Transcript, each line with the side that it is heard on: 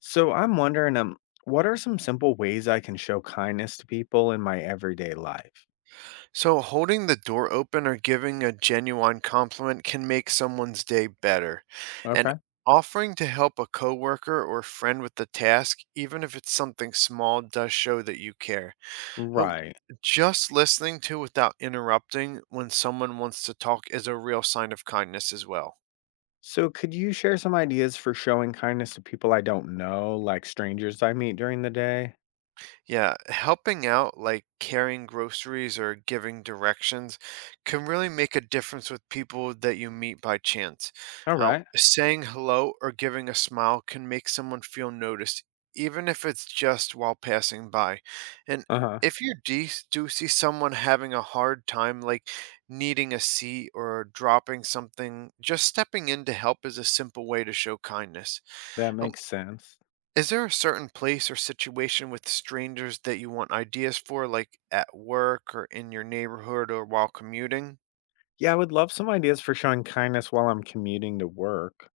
left: So I'm wondering, what are some simple ways I can show kindness to people in my everyday life?
right: So, holding the door open or giving a genuine compliment can make someone's day better. And
left: Okay.
right: offering to help a coworker or friend with the task, even if it's something small, does show that you care. So,
left: Right.
right: just listening to without interrupting when someone wants to talk is a real sign of kindness as well.
left: So could you share some ideas for showing kindness to people I don't know, like strangers I meet during the day?
right: Yeah, helping out, like carrying groceries or giving directions, can really make a difference with people that you meet by chance.
left: All
right: Now,
left: right.
right: saying hello or giving a smile can make someone feel noticed, even if it's just while passing by. And
left: Uh-huh.
right: if you do see someone having a hard time, like needing a seat or dropping something, just stepping in to help is a simple way to show kindness.
left: That
right: Um,
left: makes sense.
right: is there a certain place or situation with strangers that you want ideas for, like at work or in your neighborhood or while commuting?
left: Yeah, I would love some ideas for showing kindness while I'm commuting to work.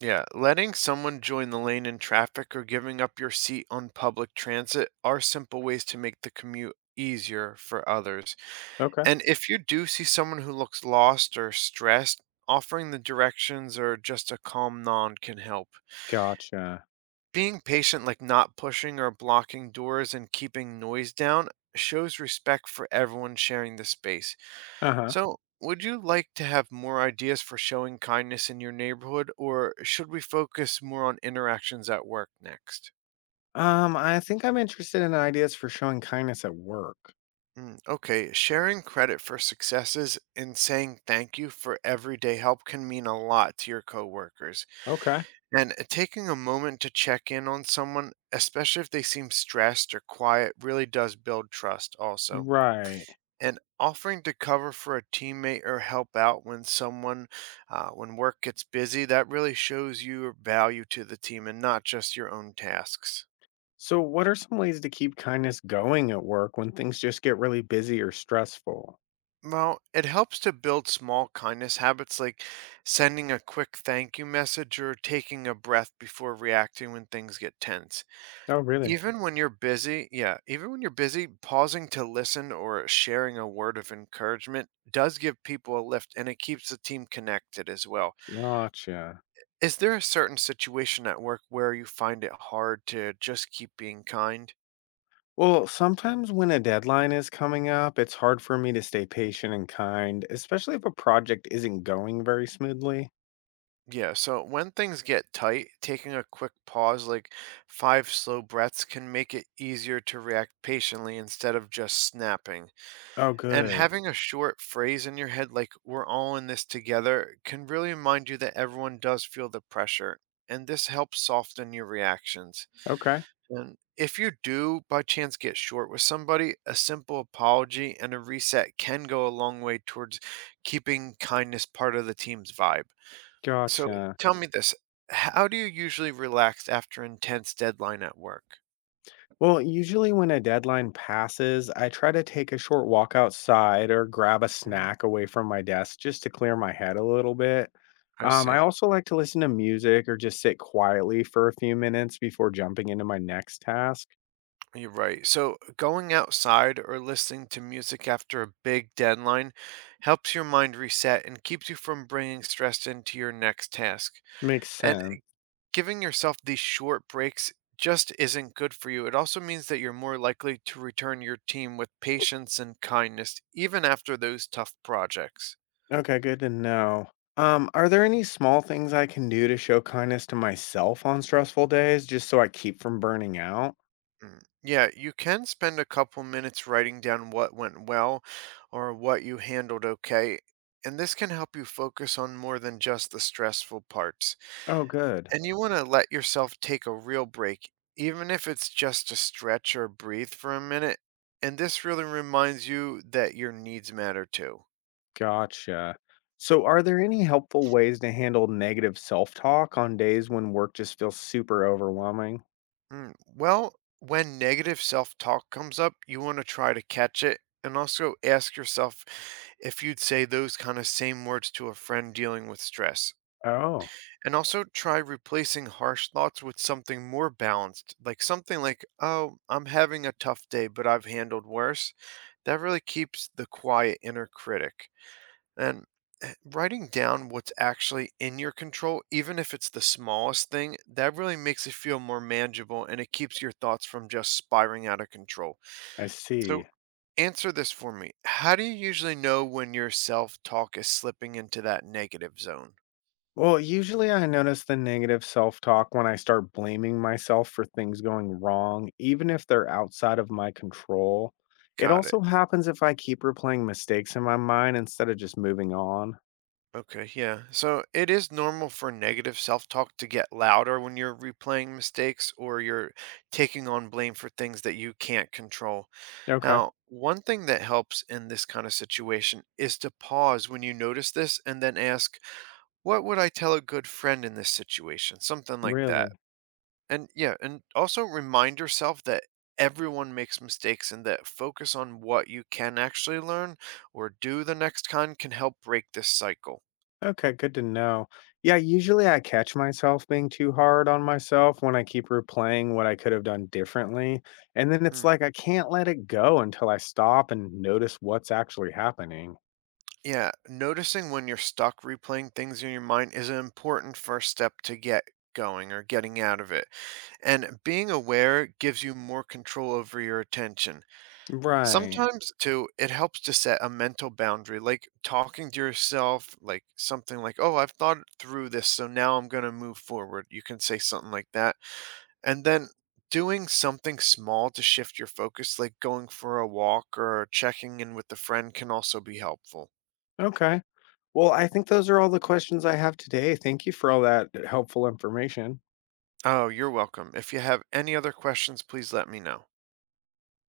right: Yeah, letting someone join the lane in traffic or giving up your seat on public transit are simple ways to make the commute easier for others.
left: Okay.
right: And if you do see someone who looks lost or stressed, offering the directions or just a calm nod can help.
left: Gotcha.
right: Being patient, like not pushing or blocking doors and keeping noise down, shows respect for everyone sharing the space.
left: Uh-huh.
right: So, would you like to have more ideas for showing kindness in your neighborhood, or should we focus more on interactions at work next?
left: I think I'm interested in ideas for showing kindness at work.
right: Mm, okay, sharing credit for successes and saying thank you for everyday help can mean a lot to your coworkers.
left: Okay.
right: And taking a moment to check in on someone, especially if they seem stressed or quiet, really does build trust also.
left: Right.
right: And offering to cover for a teammate or help out when when work gets busy, that really shows your value to the team and not just your own tasks.
left: So, what are some ways to keep kindness going at work when things just get really busy or stressful?
right: Well, it helps to build small kindness habits like sending a quick thank you message or taking a breath before reacting when things get tense.
left: Oh, really?
right: Even when you're busy, pausing to listen or sharing a word of encouragement does give people a lift and it keeps the team connected as well.
left: Gotcha.
right: Is there a certain situation at work where you find it hard to just keep being kind?
left: Well, sometimes when a deadline is coming up, it's hard for me to stay patient and kind, especially if a project isn't going very smoothly.
right: Yeah, so when things get tight, taking a quick pause, like five slow breaths, can make it easier to react patiently instead of just snapping.
left: Oh,
right: And
left: good.
right: having a short phrase in your head, like, we're all in this together, can really remind you that everyone does feel the pressure. And this helps soften your reactions.
left: Okay.
right: And if you do by chance get short with somebody, a simple apology and a reset can go a long way towards keeping kindness part of the team's vibe. So,
left: Gotcha.
right: tell me this, how do you usually relax after intense deadline at work?
left: Well, usually when a deadline passes, I try to take a short walk outside or grab a
right: Mm,
left: snack away from my desk just to clear my head a little bit.
right: I
left: I
right: see.
left: also like to listen to music or just sit quietly for a few minutes before jumping into my next task.
right: You're right. So, going outside or listening to music after a big deadline helps your mind reset and keeps you from bringing stress into your next task.
left: Makes
right: And
left: sense.
right: giving yourself these short breaks just isn't good for you. It also means that you're more likely to return your team with patience and kindness, even after those tough projects.
left: Okay, good to know. Are there any small things I can do to show kindness to myself on stressful days just so I keep from burning out?
right: Mm, yeah, you can spend a couple minutes writing down what went well or what you handled okay, and this can help you focus on more than just the stressful parts.
left: Oh, good.
right: And you want to let yourself take a real break, even if it's just to stretch or breathe for a minute. And this really reminds you that your needs matter too.
left: Gotcha. So, are there any helpful ways to handle negative self talk on days when work just feels super overwhelming?
right: Mm, well, when negative self talk comes up, you want to try to catch it and also ask yourself if you'd say those kind of same words to a friend dealing with stress.
left: Oh,
right: And also try replacing harsh thoughts with something more balanced, like something like, oh, I'm having a tough day, but I've handled worse. That really keeps the quiet inner critic. And writing down what's actually in your control, even if it's the smallest thing, that really makes it feel more manageable and it keeps your thoughts from just spiraling out of control.
left: I
right: So,
left: see.
right: answer this for me. How do you usually know when your self talk is slipping into that negative zone?
left: Well, usually I notice the negative self talk when I start blaming myself for things going wrong, even if they're outside of my control. It
right: Got
left: also
right: it.
left: happens if I keep replaying mistakes in my mind instead of just moving on.
right: Okay, yeah. So it is normal for negative self talk to get louder when you're replaying mistakes or you're taking on blame for things that you can't control.
left: Okay,
right: Now, one thing that helps in this kind of situation is to pause when you notice this and then ask, what would I tell a good friend in this situation? Something like
left: really?
right: that. And yeah, and also remind yourself that everyone makes mistakes and that focus on what you can actually learn or do the next con can help break this cycle.
left: Okay, good to know. Yeah, usually I catch myself being too hard on myself when I keep replaying what I could have done differently. And then it's
right: Mm,
left: like I can't let it go until I stop and notice what's actually happening.
right: yeah, noticing when you're stuck replaying things in your mind is an important first step to get going or getting out of it. And being aware gives you more control over your attention.
left: Right.
right: Sometimes, too, it helps to set a mental boundary, like talking to yourself, like something like, oh, I've thought through this, so now I'm going to move forward. You can say something like that. And then doing something small to shift your focus, like going for a walk or checking in with a friend, can also be helpful.
left: Okay. Well, I think those are all the questions I have today. Thank you for all that helpful information.
right: Oh, you're welcome. If you have any other questions, please let me know.